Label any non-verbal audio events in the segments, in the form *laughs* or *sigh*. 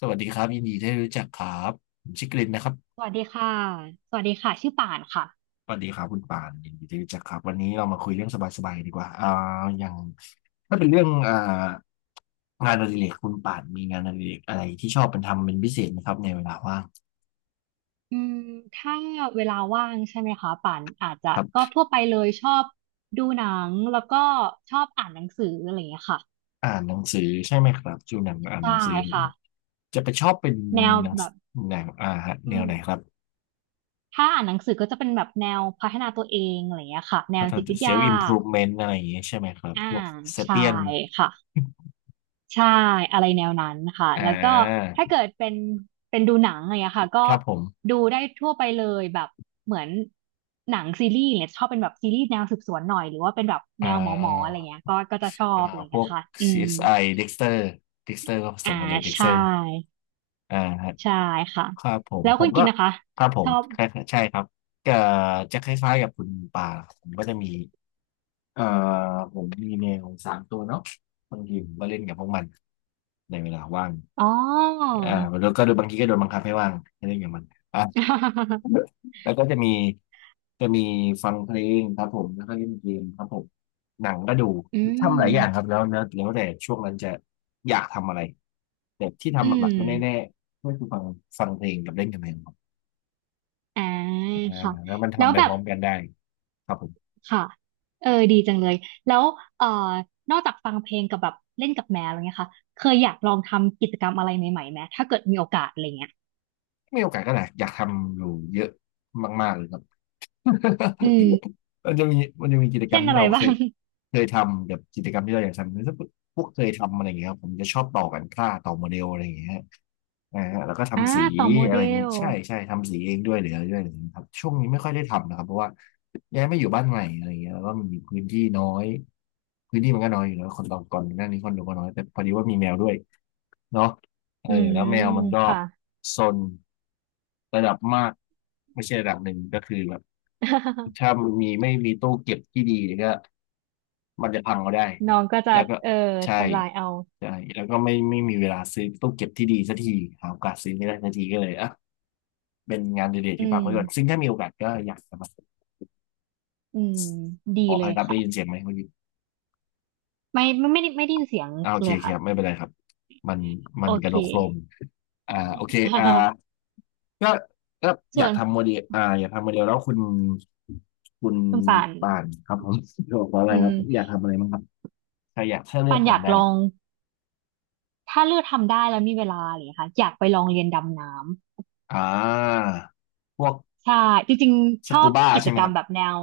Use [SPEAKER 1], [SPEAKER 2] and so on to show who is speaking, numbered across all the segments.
[SPEAKER 1] สวัสดีครับยินดีที่ได้รู้จักครับผมชื่อกลินนะครับ
[SPEAKER 2] สวัสดีค่ะสวัสดีค่ะ ชื่อป่านค่ะ
[SPEAKER 1] สวัสดีครับคุณปานยินดีที่ได้รู้จักครับวันนี้เรามาคุยเรื่องสบายๆดีกว่าอ่าอย่างถ้าเป็นเรื่องงานอดิเรกคุณปานมีงานอดิเรกอะไรที่ชอบเป็นทำเป็นพิเศษไหมครับในเวลาว่าง
[SPEAKER 2] อืมถ้าเวลาว่างใช่ไหมคะป่านอาจจะ
[SPEAKER 1] ครั
[SPEAKER 2] ก็
[SPEAKER 1] บ
[SPEAKER 2] ทั่วไปเลยชอบดูหนังแล้วก็ชอบอ่านหนังสืออะไรอย่างเงี้ยค่ะ
[SPEAKER 1] อ่านหนังสือใช่ไหมครับจูหนังอ่านห
[SPEAKER 2] ใช่
[SPEAKER 1] นังสือ
[SPEAKER 2] ค่ะ
[SPEAKER 1] จะไปชอบเป็น
[SPEAKER 2] แนว
[SPEAKER 1] หนัง
[SPEAKER 2] แบบ
[SPEAKER 1] หนังฮะแน
[SPEAKER 2] อื
[SPEAKER 1] ว
[SPEAKER 2] ม
[SPEAKER 1] ไหนครับ
[SPEAKER 2] ถ้าอ่านหนังสือก็จะเป็นแบบแนวพัฒนาตัวเองอะไรอย่างเงี้ยค่ะแน
[SPEAKER 1] ก็
[SPEAKER 2] วจิต
[SPEAKER 1] จะ
[SPEAKER 2] วิท
[SPEAKER 1] เซล
[SPEAKER 2] ยา
[SPEAKER 1] ฟ์อิมพรูฟเมนต์อะไรอย่างเงี้ยใช่ไหมครับ
[SPEAKER 2] อ่า
[SPEAKER 1] พวกเซ
[SPEAKER 2] ใช่
[SPEAKER 1] เปียน
[SPEAKER 2] ค่ะ ใช่อะไรแนวนั้นค่ะ
[SPEAKER 1] อ่
[SPEAKER 2] แล้วก็
[SPEAKER 1] า
[SPEAKER 2] ถ้าเกิดเป็นเป็นดูหนังอะไรอย่างเงี้ยค่ะก็
[SPEAKER 1] ครับผม
[SPEAKER 2] ดูได้ทั่วไปเลยแบบเหมือนหนังซีรีส์เนี่ยชอบเป็นแบบซีรีส์แนวสืบสวนหน่อยหรือว่าเป็นแบบ
[SPEAKER 1] อ่
[SPEAKER 2] แนวหมอหมออะไร
[SPEAKER 1] า
[SPEAKER 2] เงี้ยก็ก็จะชอ
[SPEAKER 1] อ่า
[SPEAKER 2] บอะไร
[SPEAKER 1] พ
[SPEAKER 2] เงี้
[SPEAKER 1] ว
[SPEAKER 2] ย
[SPEAKER 1] ก
[SPEAKER 2] ค่ะอืม
[SPEAKER 1] CSI Dexter Dexter ก็ผส
[SPEAKER 2] อ่า
[SPEAKER 1] มกัเลย
[SPEAKER 2] ใช่
[SPEAKER 1] Dexter อ่าฮะ
[SPEAKER 2] ใช่ค่ะ
[SPEAKER 1] ครับผม
[SPEAKER 2] แล้ว
[SPEAKER 1] ผ
[SPEAKER 2] คุ
[SPEAKER 1] ม
[SPEAKER 2] ณกิ
[SPEAKER 1] ก็
[SPEAKER 2] นนะคะ
[SPEAKER 1] ครับผ
[SPEAKER 2] ช
[SPEAKER 1] ม
[SPEAKER 2] อบ
[SPEAKER 1] ใช่ใช่ครับก็จะคล้ายๆกับคุณป่าผมก็จะมีเอ่อผมมีแมว3 ตัวเนาะบางทีผมก็เล่นกับพวกมันในเวลาว่าง
[SPEAKER 2] อ๋อ
[SPEAKER 1] อ่าแล้วก็โดยบางทีก็โดนบังคับให้ว่างให้เล่นกับมัน
[SPEAKER 2] *laughs*
[SPEAKER 1] *laughs* แล้วก็จะมีฟังเพลงครับผมแล้วก็เล่นเกมครับผมหนังก็ดู
[SPEAKER 2] อื
[SPEAKER 1] ทำหลายอย่างครับ
[SPEAKER 2] ม
[SPEAKER 1] แล้วแต่ช่วงนั้นจะอยากทำอะไรแต่ที่
[SPEAKER 2] อื
[SPEAKER 1] ทำห
[SPEAKER 2] ม
[SPEAKER 1] ลักๆก็แน่ๆก็คือฟังเพลงกับเล่นกับเพลงครับ
[SPEAKER 2] อ่า
[SPEAKER 1] อ่า
[SPEAKER 2] ค่ะ
[SPEAKER 1] แล้วมัน
[SPEAKER 2] แล้
[SPEAKER 1] ทำ
[SPEAKER 2] ว
[SPEAKER 1] ไป
[SPEAKER 2] แบ
[SPEAKER 1] พ
[SPEAKER 2] บ
[SPEAKER 1] ร้อมกันได้ครับผม
[SPEAKER 2] ค่ะเออดีจังเลยแล้วเอ่อนอกจากฟังเพลงกับแบบเล่นกับแมวอะไรเงี้ยค่ะเคยอยากลองทำกิจกรรมอะไรใหม่ๆไหมถ้าเกิดมีโอกาสอะไรเงี้ย
[SPEAKER 1] มีโอกาสก็แหลายอยากทำอยู่เยอะมากๆเลยครับ
[SPEAKER 2] อืม
[SPEAKER 1] *laughs* มันจะมีกิจกร
[SPEAKER 2] เช่
[SPEAKER 1] ร
[SPEAKER 2] น
[SPEAKER 1] ม
[SPEAKER 2] อะ
[SPEAKER 1] ที่
[SPEAKER 2] ไร
[SPEAKER 1] เราเค
[SPEAKER 2] บ้าง
[SPEAKER 1] ยเคยทำกับกิจกรรมที่เราอยากทำถ้าพวกเคยทำอะไรอย่างเงี้ยครับผมจะชอบต่อกันค่าต่อโมเดลอะไรอย่างเงี้ยฮะฮะแล้วก็
[SPEAKER 2] อ่า
[SPEAKER 1] ทำสี
[SPEAKER 2] ต่อโม
[SPEAKER 1] อะ
[SPEAKER 2] เด
[SPEAKER 1] ไรอย่างงี้
[SPEAKER 2] ล
[SPEAKER 1] ใช่ใช่ทำสีเองด้วยหรืออะไรด้วยอะไรอย่างเงี้ยครับช่วงนี้ไม่ค่อยได้ทำนะครับเพราะว่าย้ายมาอยู่บ้านใหม่อะไรอย่างเงี้ยแล้วก็มีพื้นที่น้อยพื้นที่มันก็น้อยอยู่แล้วคนเราก่อนหน้านี้คนเรวก็น้อยแต่พอดีว่ามีแมวด้วยเนาะเออ
[SPEAKER 2] อื
[SPEAKER 1] แล้
[SPEAKER 2] ม
[SPEAKER 1] วแมวมันก็
[SPEAKER 2] ค่ะ
[SPEAKER 1] ซนระดับมากไม่ใช่ระดับหนึ่งก็คือแบบ
[SPEAKER 2] *laughs*
[SPEAKER 1] ถ้ามันมีไม่มีตู้เก็บที่ดีก็มันจะพังก็ได้
[SPEAKER 2] น้องก็จะ
[SPEAKER 1] แล้วก็
[SPEAKER 2] เออ
[SPEAKER 1] ใช่
[SPEAKER 2] ทำลายเอา
[SPEAKER 1] ใช่แล้วก็ไม่มีเวลาซื้อตู้เก็บที่ดีสักทีหาโอกาสซื้อไม่ได้สักทีก็เลยอ่ะเป็นงานเดเลก
[SPEAKER 2] อื
[SPEAKER 1] ที่พัก
[SPEAKER 2] ม
[SPEAKER 1] ไว้ก่อนซึ่งถ้ามีโอกาสก็อยากจะมา
[SPEAKER 2] อืมดี
[SPEAKER 1] ขออ
[SPEAKER 2] เล
[SPEAKER 1] ภั
[SPEAKER 2] ย
[SPEAKER 1] ยครับได้ยิน
[SPEAKER 2] ค่ะ
[SPEAKER 1] เสียงไหมเมื่อกี้
[SPEAKER 2] ไม่ไม่ไม่ได้ไม่ได้ยินเสียง
[SPEAKER 1] โอเค
[SPEAKER 2] เลย
[SPEAKER 1] โอเค
[SPEAKER 2] ค่ะ
[SPEAKER 1] ครับไม่เป็นไรครับมันมั
[SPEAKER 2] โอ
[SPEAKER 1] นกระ
[SPEAKER 2] เค
[SPEAKER 1] โดดโครมโอเคก็ก็
[SPEAKER 2] *laughs*
[SPEAKER 1] อ
[SPEAKER 2] ส่
[SPEAKER 1] ยา
[SPEAKER 2] ว
[SPEAKER 1] ก
[SPEAKER 2] น
[SPEAKER 1] ทำโมเดลอยากทำโมเดลแล้วคุณ
[SPEAKER 2] คุณป่าน
[SPEAKER 1] ป่านครับผม *laughs* บอกว่าอะไร
[SPEAKER 2] อื
[SPEAKER 1] ครับอยาก
[SPEAKER 2] ม
[SPEAKER 1] ทำอะไรบ้างครับถ้าเลือ
[SPEAKER 2] ปั
[SPEAKER 1] ก
[SPEAKER 2] นอยาก
[SPEAKER 1] ทำได้
[SPEAKER 2] ลอง ถ้าเลือกทำได้แล้วมีเวลาอะไรอย่างเลยค่ะอยากไปลองเรียนดำน้ำ
[SPEAKER 1] อ่าพวก
[SPEAKER 2] ใช่จริง
[SPEAKER 1] ส
[SPEAKER 2] ๆชอ
[SPEAKER 1] กู
[SPEAKER 2] บ
[SPEAKER 1] บ้า
[SPEAKER 2] กิ
[SPEAKER 1] ใช่
[SPEAKER 2] จ
[SPEAKER 1] ไหม
[SPEAKER 2] กร
[SPEAKER 1] ค
[SPEAKER 2] รม
[SPEAKER 1] รับ
[SPEAKER 2] แบบแนว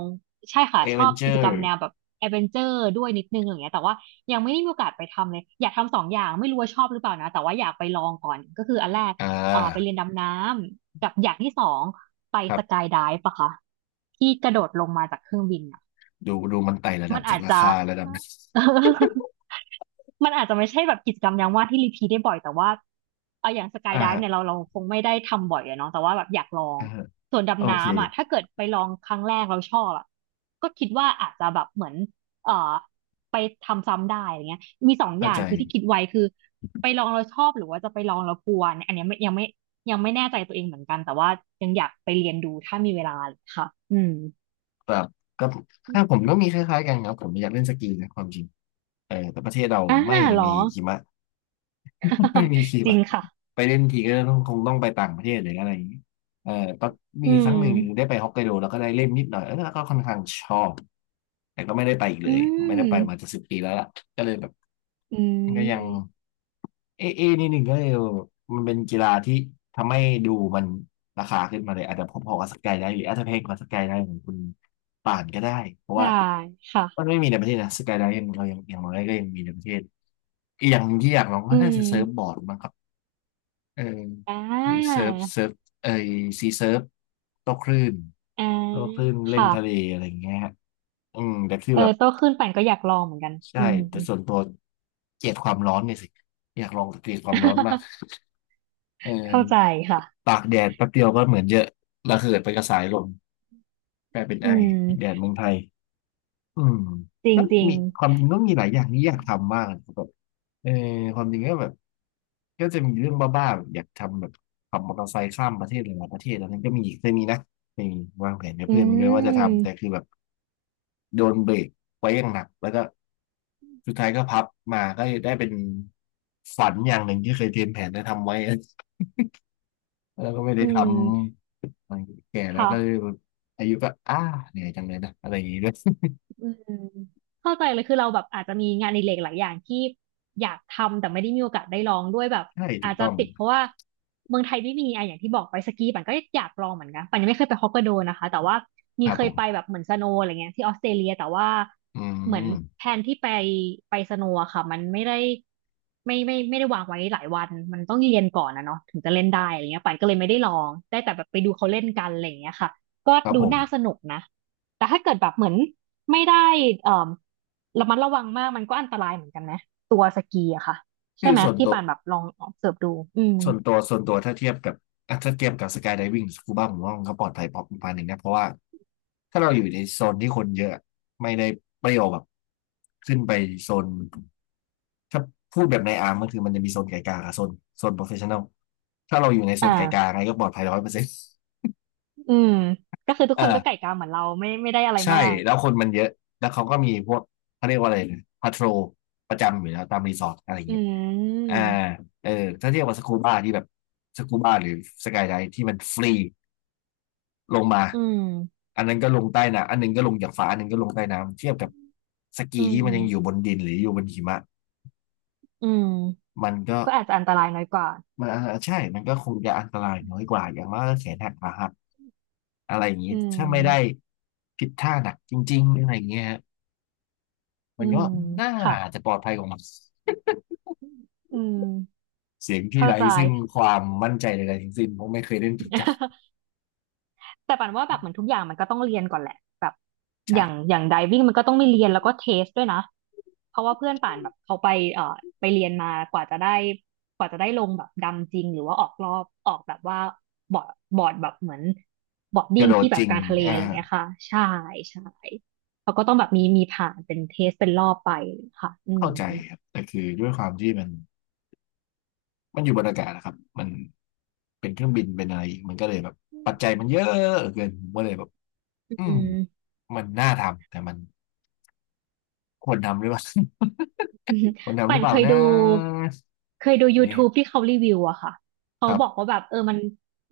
[SPEAKER 2] ใช่ค่ะ
[SPEAKER 1] เอ
[SPEAKER 2] ช
[SPEAKER 1] เว
[SPEAKER 2] อ
[SPEAKER 1] น
[SPEAKER 2] บ
[SPEAKER 1] เจ
[SPEAKER 2] กิ
[SPEAKER 1] อ
[SPEAKER 2] จกรรม
[SPEAKER 1] ร์
[SPEAKER 2] แนวแบบแอดเวนเจอร์ด้วยนิดนึงอะไรอย่างเงี้ยแต่ว่ายังไม่ได้มีโอกาสไปทำเลยอยากทำสองอย่างไม่รู้ว่าชอบหรือเปล่านะแต่ว่าอยากไปลองก่อนก็คืออันแรก
[SPEAKER 1] อ่
[SPEAKER 2] ไปเรี
[SPEAKER 1] า
[SPEAKER 2] ยนดำน้ำกับอย่างที่สองไป
[SPEAKER 1] ครั
[SPEAKER 2] สกา
[SPEAKER 1] บ
[SPEAKER 2] ยไดฟ์ปะคะที่กระโดดลงมาจากเครื่องบินอะ
[SPEAKER 1] ดูดูมันไต่ระดั
[SPEAKER 2] มั
[SPEAKER 1] บ
[SPEAKER 2] น
[SPEAKER 1] จา
[SPEAKER 2] อา
[SPEAKER 1] ก
[SPEAKER 2] จ
[SPEAKER 1] รา
[SPEAKER 2] จะ
[SPEAKER 1] คาระดับ
[SPEAKER 2] *laughs* มันอาจจะไม่ใช่แบบกิจกรรมยามว่างที่รีพีทได้บ่อยแต่ว่าเอาอย่างส
[SPEAKER 1] *laughs*
[SPEAKER 2] กาย
[SPEAKER 1] อ่า
[SPEAKER 2] ไดฟ์เนี่ยเรา
[SPEAKER 1] ฮะ
[SPEAKER 2] เราคงไม่ได้ทำบ่อยอะเนาะแต่ว่าแบบอยากลอง
[SPEAKER 1] อ่าฮะ
[SPEAKER 2] ส่วน
[SPEAKER 1] โอ
[SPEAKER 2] ดำ
[SPEAKER 1] เค
[SPEAKER 2] น้ำอ่ะถ้าเกิดไปลองครั้งแรกเราชอบอะก็คิดว่าอาจจะแบบเหมือนเอ่อไปทำซ้ำได้อะไรเงี้ยมีสองอ
[SPEAKER 1] เข้า
[SPEAKER 2] ย่าง
[SPEAKER 1] ใจ
[SPEAKER 2] คือที่คิดไว้คือไปลองเราชอบหรือว่าจะไปลองเรากลัวเนี่ยอันเนี้ยไม่ยังไม่ยังไม่แน่ใจตัวเองเหมือนกันแต่ว่ายังอยากไปเรียนดูถ้ามีเวลาค่ะอืม
[SPEAKER 1] แบบก็ถ้าผมก็มีคล้ายๆกันครับผมอยากเล่นสกีนะความจริงเออแต่ประเทศเรา
[SPEAKER 2] อ่า
[SPEAKER 1] ไม่
[SPEAKER 2] เหรอ
[SPEAKER 1] มีหิมะ ไม่มีคลิ
[SPEAKER 2] *laughs*
[SPEAKER 1] ป
[SPEAKER 2] จริง
[SPEAKER 1] อะ
[SPEAKER 2] ค่ะ
[SPEAKER 1] ไปเล่นทีก็ต้องคงต้องไปต่างประเทศหรืออะไรอย่างนี้เออตอนมี
[SPEAKER 2] อื
[SPEAKER 1] ครั้
[SPEAKER 2] ม
[SPEAKER 1] งหนึ่งได้ไปฮอกไกโดแล้วก็ได้เล่นนิดหน่อยเออแล้วก็ค่อนข้างชอบแต่ก็ไม่ได้ไปอีกเล
[SPEAKER 2] อื
[SPEAKER 1] ยไม่
[SPEAKER 2] ม
[SPEAKER 1] ได้ไปมาจะ10 ปีแล้วล่ะก็เลยแบบ
[SPEAKER 2] อื
[SPEAKER 1] ก็ยัง
[SPEAKER 2] ม
[SPEAKER 1] เอเอนิดหนึ่งก็เลยมันเป็นกีฬาที่ทำให้ดูมันราคาขึ้นมาเลยอาจจะพอๆกับสกายได้หรืออาจจะแพงกว่าสกายได้ของคุณป่านก็ได้เพราะ
[SPEAKER 2] ได้
[SPEAKER 1] ว่า
[SPEAKER 2] ค่ะ
[SPEAKER 1] มันไม่มีในประเทศนะสกายได้ยังเรายังอย่างไรก็ยังมีในประเทศอีกอย่างที่อยากลอง
[SPEAKER 2] อื
[SPEAKER 1] ก็น่า
[SPEAKER 2] ม
[SPEAKER 1] จะเซิร์ฟบอร์ดมั้งครับเออ
[SPEAKER 2] อ่
[SPEAKER 1] หรือ
[SPEAKER 2] า
[SPEAKER 1] เซิร์ฟเออซีเซิร์ฟโต้คลื่น
[SPEAKER 2] อ่า
[SPEAKER 1] โต้คลื่นเล่น
[SPEAKER 2] ค่ะ
[SPEAKER 1] ทะเลอะไรอย่างเงี้ยฮะอืมแต่คือ
[SPEAKER 2] เออ
[SPEAKER 1] แบบ
[SPEAKER 2] โตขึ้นปั่นก็อยากลองเหมือนกัน
[SPEAKER 1] ใช่
[SPEAKER 2] อืม
[SPEAKER 1] แต่ส่วนตัวเกลียดความร้อนเนี่ยสิอยากลองเกลียดความร้อนมาก
[SPEAKER 2] *laughs*
[SPEAKER 1] เออ
[SPEAKER 2] เข้าใจค่ะ
[SPEAKER 1] ตากแดดแป๊บเดียวก็เหมือนเยอะระเหิดไปกระสายลมกลายเป็น
[SPEAKER 2] อื
[SPEAKER 1] ไอ
[SPEAKER 2] ม
[SPEAKER 1] แดดเมืองไทยอืม
[SPEAKER 2] จริง
[SPEAKER 1] ก็
[SPEAKER 2] จริง
[SPEAKER 1] มีความจริงก็มีหลายอย่างที่อยากทำมากนะครับแบบเออความจริงก็แบบก็จะมีเรื่องบ้าๆแบบอยากทำแบบขับมอเตอร์ไซค์ข้ามประเทศหลายๆประเทศอันนั้นก็มีเคยมีนะเคยมีวางแผนกับ
[SPEAKER 2] อื
[SPEAKER 1] เพื่อนไว้ด้วยว่าจะทำแต่
[SPEAKER 2] ม
[SPEAKER 1] คือแบบโดนเบรกไว้อย่างหนักแล้วก็สุดท้ายก็พับมาก็ได้เป็นฝันอย่างหนึ่งที่เคยเตรียมแผนจะทำไว้ แล้วก็ไม่ได้
[SPEAKER 2] อื
[SPEAKER 1] ท
[SPEAKER 2] ม
[SPEAKER 1] ำมันแก่แล้ว
[SPEAKER 2] ค่ะ
[SPEAKER 1] ก็เลยอายุก็อ้าเหนื่อยจังเลยนะอะไรอย่างนี้ด้วย
[SPEAKER 2] อืมเข้าใจเลยคือเราแบบอาจจะมีงานอดิเรกหลายอย่างที่อยากทำแต่ไม่ได้มีโอกาสได้ลองด้วยแบบ
[SPEAKER 1] *laughs* ใช่ถู
[SPEAKER 2] อา
[SPEAKER 1] ก
[SPEAKER 2] จจะ
[SPEAKER 1] ต้อง
[SPEAKER 2] ติดเพราะว่าเมืองไทยไม่มีอ่ะอย่างที่บอกไปสกีปั่นก็อยากลองเหมือนกันปั่นยังไม่เคยไปฮอกไกโดนะคะแต่ว่า
[SPEAKER 1] ค
[SPEAKER 2] มี
[SPEAKER 1] รับ
[SPEAKER 2] เค
[SPEAKER 1] ผ
[SPEAKER 2] ยไปแบ
[SPEAKER 1] ม
[SPEAKER 2] บเหมือนสโนว์อะไรเงี้ยที่ออสเตรเลียแต่ว่า
[SPEAKER 1] อื
[SPEAKER 2] เหมือน
[SPEAKER 1] ม
[SPEAKER 2] แผนที่ไปไปสโนว์อะค่ะมันไม่ได้ไม่ไม่ไม่ได้วางไว้หลายวันมันต้องเรียนก่อนนะเนาะถึงจะเล่นได้อะไรเงี้ยปั่นก็เลยไม่ได้ลองได้แต่แบบไปดูเขาเล่นกันอะไรเงี้ยค่ะก็
[SPEAKER 1] ครับ
[SPEAKER 2] ดู
[SPEAKER 1] ผม
[SPEAKER 2] น่าสนุกนะแต่ถ้าเกิดแบบเหมือน ไม่ได้เอ่อระมัดระวังมากมันก็อันตรายเหมือนกันนะตัวสกีอะค่ะใช่
[SPEAKER 1] คือ
[SPEAKER 2] ไหม
[SPEAKER 1] ส่วน
[SPEAKER 2] ที่
[SPEAKER 1] ตัว
[SPEAKER 2] ป่านแบบลองเสิร์ฟดูอืม
[SPEAKER 1] ส่วนตัวส่วนตัวถ้าเทียบกับถ้าเทียบกับสกายได i วิ่งสกูบ้าผมว่ามันก็ปลอดภัยพอประมาณหนึ่งนะเพราะว่าถ้าเราอยู่ในโซนที่คนเยอะไม่ได้เปรี้ยวแบบขึ้นไปโซนถ้าพูดแบบในอาร์มก็คือมันจะมีโซนไกลกลางกับโซนโปรเฟชชั่นอลถ้าเราอยู่ในโซ
[SPEAKER 2] อ
[SPEAKER 1] นไกลกลาง
[SPEAKER 2] ่า
[SPEAKER 1] ไงก็ปลอดภัย100% *laughs*
[SPEAKER 2] อืมก็คือทุก
[SPEAKER 1] อ่า
[SPEAKER 2] คนก็ไก่กาเหมือนเราไม่ไม่ได้อะไร
[SPEAKER 1] ใช่
[SPEAKER 2] มาก
[SPEAKER 1] แล้วคนมันเยอะ แล้วเขาก็มีพวกเขาเรียกว่าอะไรนะพาโทรประจำอยู่แล้วตามรีสอร์ทอะไรอย่าง
[SPEAKER 2] อื
[SPEAKER 1] เงี้ยอ่า
[SPEAKER 2] ม
[SPEAKER 1] เออถ้าเทียบกับสกูบ้าที่แบบสกูบ้าหรือสกายไดที่มันฟรีลงมา
[SPEAKER 2] อืม
[SPEAKER 1] อันนั้นก็ลงใต้น้ำอันหนึงก็ลงจากฟ้าอันหนึงก็ลงใต้น้ำเทียบกับสกี
[SPEAKER 2] อื
[SPEAKER 1] ที่มันยังอยู่บ
[SPEAKER 2] ม
[SPEAKER 1] นดินหรืออยู่บนหิมะ
[SPEAKER 2] อืม
[SPEAKER 1] มันก็
[SPEAKER 2] ก็อาจจะอันตรายน้อยกว่า
[SPEAKER 1] มันใช่มันก็คงจะอันตรายน้อยกว่าอย่างมากก็แขนหักขาหักอะไรอย่างนี้
[SPEAKER 2] อื
[SPEAKER 1] ถ้าไม่ได้
[SPEAKER 2] ม
[SPEAKER 1] ผิดท่าหนักจริงๆอะไรอย่างเงี้ยฮะมั
[SPEAKER 2] อื
[SPEAKER 1] นก็
[SPEAKER 2] ม
[SPEAKER 1] น่า
[SPEAKER 2] ค่ะ
[SPEAKER 1] จะปลอดภัยกว่ามัน
[SPEAKER 2] อืม
[SPEAKER 1] เสียงที่
[SPEAKER 2] เข้า
[SPEAKER 1] ไร้
[SPEAKER 2] ใจ
[SPEAKER 1] ซึ่งความมั่นใจใดๆทั้งสิ้นเพราะไม่เคยเล่นจริงจัง
[SPEAKER 2] *laughs* แต่ปันว่าแบบเหมือนทุกอย่างมันก็ต้องเรียนก่อนแหละแบบอย่าง
[SPEAKER 1] ใช่
[SPEAKER 2] อย่างไดวิ่งมันก็ต้องมีเรียนแล้วก็เทสด้วยนะ เพราะว่าเพื่อนป่านแบบเขาไปเอ่อไปเรียนมากว่าจะได้กว่าจะได้ลงแบบดำจริงหรือว่าออกรอบออกแบบว่าบอร์ดบอร์ดแบบเหมือนบอร์ด
[SPEAKER 1] ก
[SPEAKER 2] ดิ้
[SPEAKER 1] ระ
[SPEAKER 2] ง
[SPEAKER 1] โดด
[SPEAKER 2] ที่แบ
[SPEAKER 1] จ
[SPEAKER 2] บ
[SPEAKER 1] ริง
[SPEAKER 2] กลางทะเล
[SPEAKER 1] อ่า
[SPEAKER 2] อะไรเงี้ยค่ะใช่ใช่เขาก็ต้องแบบมีมีผ่านเป็นเทสเป็นรอบไปค่ะอื
[SPEAKER 1] เข้า
[SPEAKER 2] ม
[SPEAKER 1] ใจครับแต่คือด้วยความที่มันอยู่บนอากาศนะครับมันเป็นเครื่องบินเป็นอะไรอีกมันก็เลยแบบปัจจัยมันเยอะเกินผมก็เลยแบบอื
[SPEAKER 2] อื
[SPEAKER 1] ม
[SPEAKER 2] ม
[SPEAKER 1] มันน่าทำแต่มันควรทำหรือเปล่า
[SPEAKER 2] อืม
[SPEAKER 1] *laughs* ควรทำห
[SPEAKER 2] ปั่
[SPEAKER 1] รือ
[SPEAKER 2] น
[SPEAKER 1] เป
[SPEAKER 2] เค
[SPEAKER 1] ล่า
[SPEAKER 2] ย
[SPEAKER 1] นะ
[SPEAKER 2] ดูเคยดู
[SPEAKER 1] นี่
[SPEAKER 2] YouTube ที่เขารีวิวอะค่ะ
[SPEAKER 1] ค
[SPEAKER 2] เขา
[SPEAKER 1] รับ
[SPEAKER 2] บอกว่าแบบเออมัน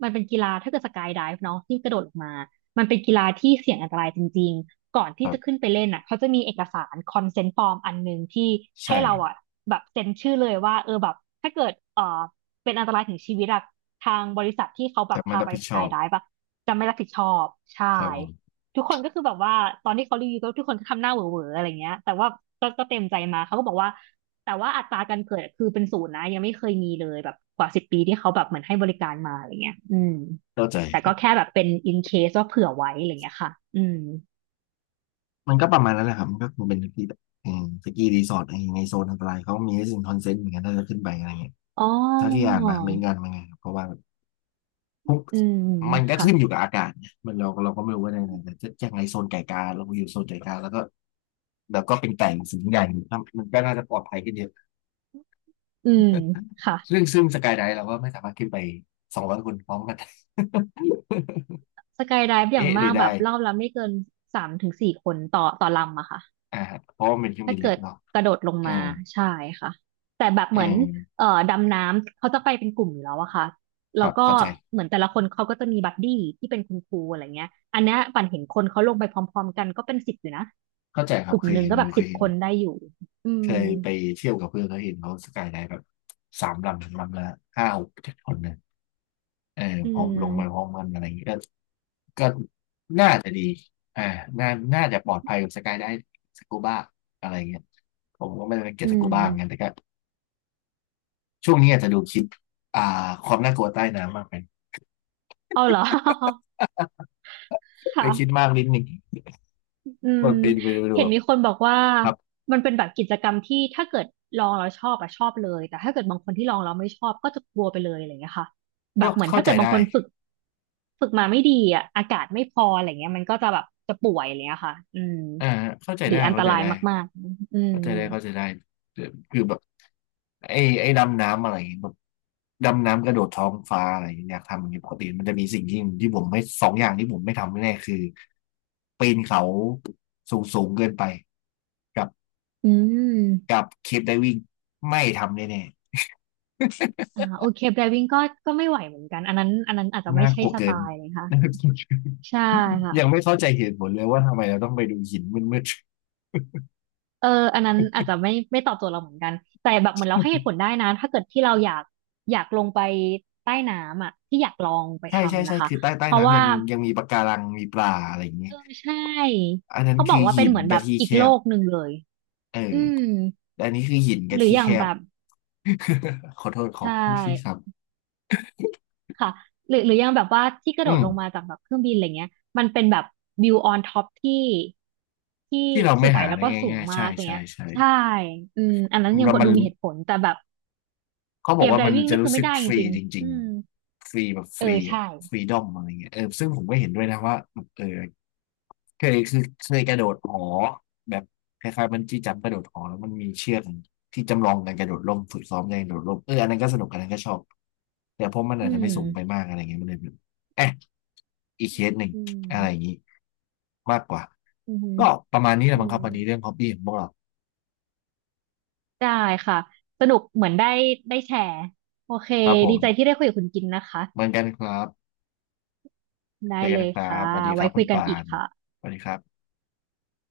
[SPEAKER 2] มันเป็นกีฬาถ้าเกิดสกายไดฟ์เนาะที่กระโดดลงมามันเป็นกีฬาที่เสี่ยงอันตรายจริงๆก่อน
[SPEAKER 1] ค
[SPEAKER 2] ที่
[SPEAKER 1] รั
[SPEAKER 2] จะขึ้น
[SPEAKER 1] บ
[SPEAKER 2] ไปเล่นอะเขาจะมีเอกสารคอนเซนต์ฟอร์มอันหนึ่งที่
[SPEAKER 1] ใช่
[SPEAKER 2] ให้เราอะแบบเซ็นชื่อเลยว่าเออแบบถ้าเกิดเป็นอันตรายถึงชีวิตอะทางบริษัทที่เขาแบ
[SPEAKER 1] แต่
[SPEAKER 2] บ
[SPEAKER 1] ไม่
[SPEAKER 2] พา
[SPEAKER 1] รับ
[SPEAKER 2] ไป
[SPEAKER 1] ผิด
[SPEAKER 2] ส
[SPEAKER 1] ชอ
[SPEAKER 2] กาย
[SPEAKER 1] บ
[SPEAKER 2] ไดฟ์อะจะไม่รับผิดชอบใช่
[SPEAKER 1] ครับผม
[SPEAKER 2] ทุกคนก็คือแบบว่าตอนที่เขารีวิวก็ทุกคนก็ทำหน้าเหวอๆอะไรเงี้ยแต่ว่าก็เต็มใจมาเขาก็บอกว่าแต่ว่าอัตราการเกิดคือเป็นศูนย์นะยังไม่เคยมีเลยแบบกว่า10 ปีที่เขาแบบเหมือนให้บริการมาอะไรเงี้ยอืม
[SPEAKER 1] เข้าใจ
[SPEAKER 2] แต่
[SPEAKER 1] ครั
[SPEAKER 2] ก็แค่
[SPEAKER 1] บ
[SPEAKER 2] แบบเป็น in case ว่าเผื่อไว้อะไรเงี้ยค่ะอืม
[SPEAKER 1] มันก็ประมาณนั้นแหละครับมันก็คงเป็นสกีแบบอืมสกีรีสอร์ทอะไรอย่างเงี้ยในโซนอันตรายเขามีให้สิ่งคอนเซนต์เหมือนกันถ้าจะขึ้นไปอะไรเงี้ย
[SPEAKER 2] อ๋
[SPEAKER 1] ถ้าที่อ่า
[SPEAKER 2] อ
[SPEAKER 1] นมาไม่งานมาไงครับเพราะว่าพวก
[SPEAKER 2] อืม
[SPEAKER 1] มันก็
[SPEAKER 2] ค่ะ
[SPEAKER 1] ขึ้นอยู่กับอากาศนะมันเราก็ไม่รู้ว่าในไหนแต่จะยังไงโซนไก่กาเราอยู่โซนไก่กาแล้วก็เป็นไก่สูงใหญ่ครับมันก็น่าจะปลอดภัยขึ้นเยอะ
[SPEAKER 2] อืมค่ะ
[SPEAKER 1] ซึ่งสกายไดฟ์เราก็ไม่สามารถขึ้นไป200 คนพร้อมกัน
[SPEAKER 2] สกายไดฟ์
[SPEAKER 1] *laughs*
[SPEAKER 2] อย่าง
[SPEAKER 1] เอ๊ะหรื
[SPEAKER 2] มา
[SPEAKER 1] อ
[SPEAKER 2] ก
[SPEAKER 1] ได้
[SPEAKER 2] แบบรอบละไม่เกิน3 ถึง 4 คนต่อลำอะค่ะ
[SPEAKER 1] อ่าเพราะว่ามันเป็นเครื่อง
[SPEAKER 2] ถ้า
[SPEAKER 1] บินเล็
[SPEAKER 2] เกิ
[SPEAKER 1] ก
[SPEAKER 2] ด
[SPEAKER 1] เนาะ
[SPEAKER 2] กระโดดลง
[SPEAKER 1] อื
[SPEAKER 2] มา
[SPEAKER 1] ม
[SPEAKER 2] ใช่ค่ะแต่แบบ
[SPEAKER 1] อื
[SPEAKER 2] เหมือน
[SPEAKER 1] ม
[SPEAKER 2] ดำน้ำเขาจะไปเป็นกลุ่มอยู่แล้วอะค่ะ
[SPEAKER 1] ค
[SPEAKER 2] แล้ว
[SPEAKER 1] รับ
[SPEAKER 2] ก็
[SPEAKER 1] เข้าใจ
[SPEAKER 2] เหมือนแต่ละคนเขาก็จะมีบัดดี้ที่เป็นคุณครูอะไรเงี้ยอันเนี้ยปั่นเห็นคนเขาลงไปพร้อมๆกันก็เป็นสิบอยู่นะ
[SPEAKER 1] เข้าใจค
[SPEAKER 2] ก
[SPEAKER 1] รับ
[SPEAKER 2] ลุ่ม
[SPEAKER 1] เคย
[SPEAKER 2] หนึ่ง
[SPEAKER 1] เห็น
[SPEAKER 2] ก็
[SPEAKER 1] อ
[SPEAKER 2] แบ
[SPEAKER 1] ยู่
[SPEAKER 2] บ
[SPEAKER 1] เค
[SPEAKER 2] สิ
[SPEAKER 1] ย
[SPEAKER 2] บ
[SPEAKER 1] เห็น
[SPEAKER 2] คนได้อยู่อื
[SPEAKER 1] เค
[SPEAKER 2] ม
[SPEAKER 1] ยไปเที่ยวกับเพื่อนเขาเห็นเขาสกายไดฟ์แบบสามลำลำละห้าหกเจ็ดคนเนี่ยเออ
[SPEAKER 2] อื
[SPEAKER 1] พร้อมลงไปพร้
[SPEAKER 2] ม
[SPEAKER 1] อมกันอะไรอย่างเงี้ยก็น่าจะดีอ่าน่าน่าจะปลอดภัยกับสกายไดฟ์สกูบ้าอะไรอย่างเงี้ยผมก็ไม่ได้เก็บ
[SPEAKER 2] อื
[SPEAKER 1] สกู
[SPEAKER 2] ม
[SPEAKER 1] บ้าเหมือนกันแต่ก็ช่วงนี้อาจจะดูคลิปอ่าความน่ากลัวใต้น้ำมากไป
[SPEAKER 2] อ๋อาเหรอ *laughs* ค่ะ
[SPEAKER 1] ได้คิดมากนิดหนึ่ง
[SPEAKER 2] อื
[SPEAKER 1] ก็
[SPEAKER 2] ม
[SPEAKER 1] เปดนไปดู
[SPEAKER 2] เห็
[SPEAKER 1] แบ
[SPEAKER 2] น
[SPEAKER 1] บ
[SPEAKER 2] มีคนบอกว่า
[SPEAKER 1] ครับ
[SPEAKER 2] มันเป็นแบบกิจกรรมที่ถ้าเกิดลองแล้วชอบอะชอบเลยแต่ถ้าเกิดบางคนที่ลองแล้วไม่ชอบก็จะกลัวไปเลยอะไรอย่างเงี้ยค่ะแบ
[SPEAKER 1] ก็
[SPEAKER 2] บเหมือน
[SPEAKER 1] เข้า
[SPEAKER 2] ถ้า
[SPEAKER 1] ใจ
[SPEAKER 2] เกิดบาง
[SPEAKER 1] ได้
[SPEAKER 2] คนฝึกฝึกมาไม่ดีอะอากาศไม่พออะไรเงี้ยมันก็จะแบบจะป่วยอะไรเงี้ยค่ะอืม
[SPEAKER 1] อ่าเข้าใจ
[SPEAKER 2] หรื
[SPEAKER 1] ได้
[SPEAKER 2] ออันต
[SPEAKER 1] เข้าใจ
[SPEAKER 2] ราย
[SPEAKER 1] ได้
[SPEAKER 2] มากๆอืม
[SPEAKER 1] เข้าใจได้เข้าใจได้คือแบบไอ้ดำน้ำอะไรอย่างเงี้ยแบบดำน้ำกระโดดท้องฟ้าอะไรอย่างเงี้ยอยากทำอย่างเงี้ยปกติมันจะมีสิ่งที่ที่ผมไม่สองอย่างที่ผมไม่ทำแน่ๆคือปีนเขาสูงสูงเกินไปกับ
[SPEAKER 2] อืม
[SPEAKER 1] กับเคปไดวิ่งไม่ทำแน่
[SPEAKER 2] อ่าโอเคไดวิ่งก็ก็ไม่ไหวเหมือนกันอันนั้นอันนั้นอาจจะ
[SPEAKER 1] ๆ
[SPEAKER 2] ไม่
[SPEAKER 1] น่า
[SPEAKER 2] ใช่
[SPEAKER 1] กลัว
[SPEAKER 2] ส
[SPEAKER 1] เกิ
[SPEAKER 2] ไต
[SPEAKER 1] น
[SPEAKER 2] ล์เลยค่ะ
[SPEAKER 1] *laughs* น่ากลัวเกิน
[SPEAKER 2] ใช่ค่ะ
[SPEAKER 1] ยังไม่เข้าใจเหตุผลเลยว่าทำไมเราต้องไปดูหินมืด
[SPEAKER 2] เอออันนั้นอาจจะไม่ไม่ตอบโจทย์เราเหมือนกันแต่แบบเหมือนเราให้เหตุผลได้นะถ้าเกิดที่เราอยากอยากลงไปใต้น้ำอ่ะที่อยากลองไป
[SPEAKER 1] ๆใช่ใช่
[SPEAKER 2] ทำ
[SPEAKER 1] ใช่
[SPEAKER 2] นะคะ
[SPEAKER 1] คือใต้
[SPEAKER 2] เพราะ
[SPEAKER 1] น้ำ
[SPEAKER 2] ว่า
[SPEAKER 1] ยังมีปะการังมีปลาอะไรอย่างเงี้
[SPEAKER 2] เอ
[SPEAKER 1] ย
[SPEAKER 2] อใช่
[SPEAKER 1] อันนั้น
[SPEAKER 2] เขาบอ
[SPEAKER 1] คื
[SPEAKER 2] ก
[SPEAKER 1] อ
[SPEAKER 2] ว่าเป็
[SPEAKER 1] หิ
[SPEAKER 2] น
[SPEAKER 1] น
[SPEAKER 2] เหมือนแบ
[SPEAKER 1] กับ
[SPEAKER 2] บ
[SPEAKER 1] ที่
[SPEAKER 2] อี
[SPEAKER 1] แค
[SPEAKER 2] กโล
[SPEAKER 1] บ
[SPEAKER 2] กหนึ่งเลย
[SPEAKER 1] เออ
[SPEAKER 2] อืม
[SPEAKER 1] แต่อันนี้คือหินกั
[SPEAKER 2] ห
[SPEAKER 1] บ
[SPEAKER 2] รือ
[SPEAKER 1] ที่
[SPEAKER 2] อ
[SPEAKER 1] แค
[SPEAKER 2] ย่างแบ
[SPEAKER 1] บ
[SPEAKER 2] บ
[SPEAKER 1] *laughs* ขอโทษขอ
[SPEAKER 2] ใช่
[SPEAKER 1] ที่ที่ครับ
[SPEAKER 2] ค่ะหรือหรืออย่างแบบว่าที่กระ
[SPEAKER 1] อื
[SPEAKER 2] โดด
[SPEAKER 1] ม
[SPEAKER 2] ลงมาจากแบบเครื่องบินอะไรเงี้ยมันเป็นแบบวิวออนท็อปที่ที่
[SPEAKER 1] ที่เรา
[SPEAKER 2] ส
[SPEAKER 1] ไม่
[SPEAKER 2] วย
[SPEAKER 1] หา
[SPEAKER 2] แล้ว
[SPEAKER 1] ได้
[SPEAKER 2] ก็สูง
[SPEAKER 1] ง่ายๆ
[SPEAKER 2] มา
[SPEAKER 1] ใช่
[SPEAKER 2] ก
[SPEAKER 1] ใช่
[SPEAKER 2] เงี้ย
[SPEAKER 1] ใช่
[SPEAKER 2] ใช่อืมอันนั้นยัง
[SPEAKER 1] แล้วมัน
[SPEAKER 2] ดูมีเหตุผลแต่แบบ
[SPEAKER 1] เขาบอ
[SPEAKER 2] เกี
[SPEAKER 1] ก
[SPEAKER 2] ยร
[SPEAKER 1] ว่า
[SPEAKER 2] ได
[SPEAKER 1] มัน
[SPEAKER 2] วิ่ง
[SPEAKER 1] จะ
[SPEAKER 2] นี่คื
[SPEAKER 1] รู้
[SPEAKER 2] อไม่
[SPEAKER 1] สึก
[SPEAKER 2] ได้
[SPEAKER 1] ฟ
[SPEAKER 2] จ
[SPEAKER 1] รี
[SPEAKER 2] ริง
[SPEAKER 1] จ
[SPEAKER 2] ๆ
[SPEAKER 1] ริง
[SPEAKER 2] อืม
[SPEAKER 1] ๆฟรีแบบฟ
[SPEAKER 2] เออ
[SPEAKER 1] รีอะ
[SPEAKER 2] ใช่
[SPEAKER 1] ฟรีดอมอะไรเงี้ยเออซึ่งผมก็เห็นด้วยนะว่าเออ เคยกระโดดหอแบบคล้ายๆบันจี้จัมป์กระโดดหอแล้วมันมีเชือกที่จำลองการกระโดดร่มฝึกซ้อมการกระโดดร่มเอออันนั้นก็สนุกอันนั้นก็ชอบแต่เพราะมัน
[SPEAKER 2] อื
[SPEAKER 1] อาจจะไม่สูงไป
[SPEAKER 2] ม
[SPEAKER 1] มากอะไรเงี้ยมันเลยแบบเอ๊ะอีกเคสหนึ่ง
[SPEAKER 2] อืม
[SPEAKER 1] อะไรอย่างนี้มากกว่า
[SPEAKER 2] อืม
[SPEAKER 1] ก็ประมาณนี้แหละ
[SPEAKER 2] อื
[SPEAKER 1] มั้งครั
[SPEAKER 2] ม
[SPEAKER 1] บวันนี้เรื่องฮอบบี้ของพวกเรา
[SPEAKER 2] ได้ค่ะ สนุกเหมือนได้ได้แชร์ โอเค
[SPEAKER 1] ครับผ
[SPEAKER 2] ดีใจ
[SPEAKER 1] ม
[SPEAKER 2] ที่ได้คุยกับคุณกินนะคะ
[SPEAKER 1] เหมือนกันครับเจ
[SPEAKER 2] ได้
[SPEAKER 1] อกั
[SPEAKER 2] เล
[SPEAKER 1] น
[SPEAKER 2] ย
[SPEAKER 1] ครับ
[SPEAKER 2] ค่ะ
[SPEAKER 1] สวัสดีค
[SPEAKER 2] ไว้
[SPEAKER 1] รับคุ
[SPEAKER 2] คุ
[SPEAKER 1] ณ
[SPEAKER 2] ยกัน
[SPEAKER 1] ปา
[SPEAKER 2] อีก
[SPEAKER 1] น
[SPEAKER 2] ค่ะ
[SPEAKER 1] สวัสดีครับ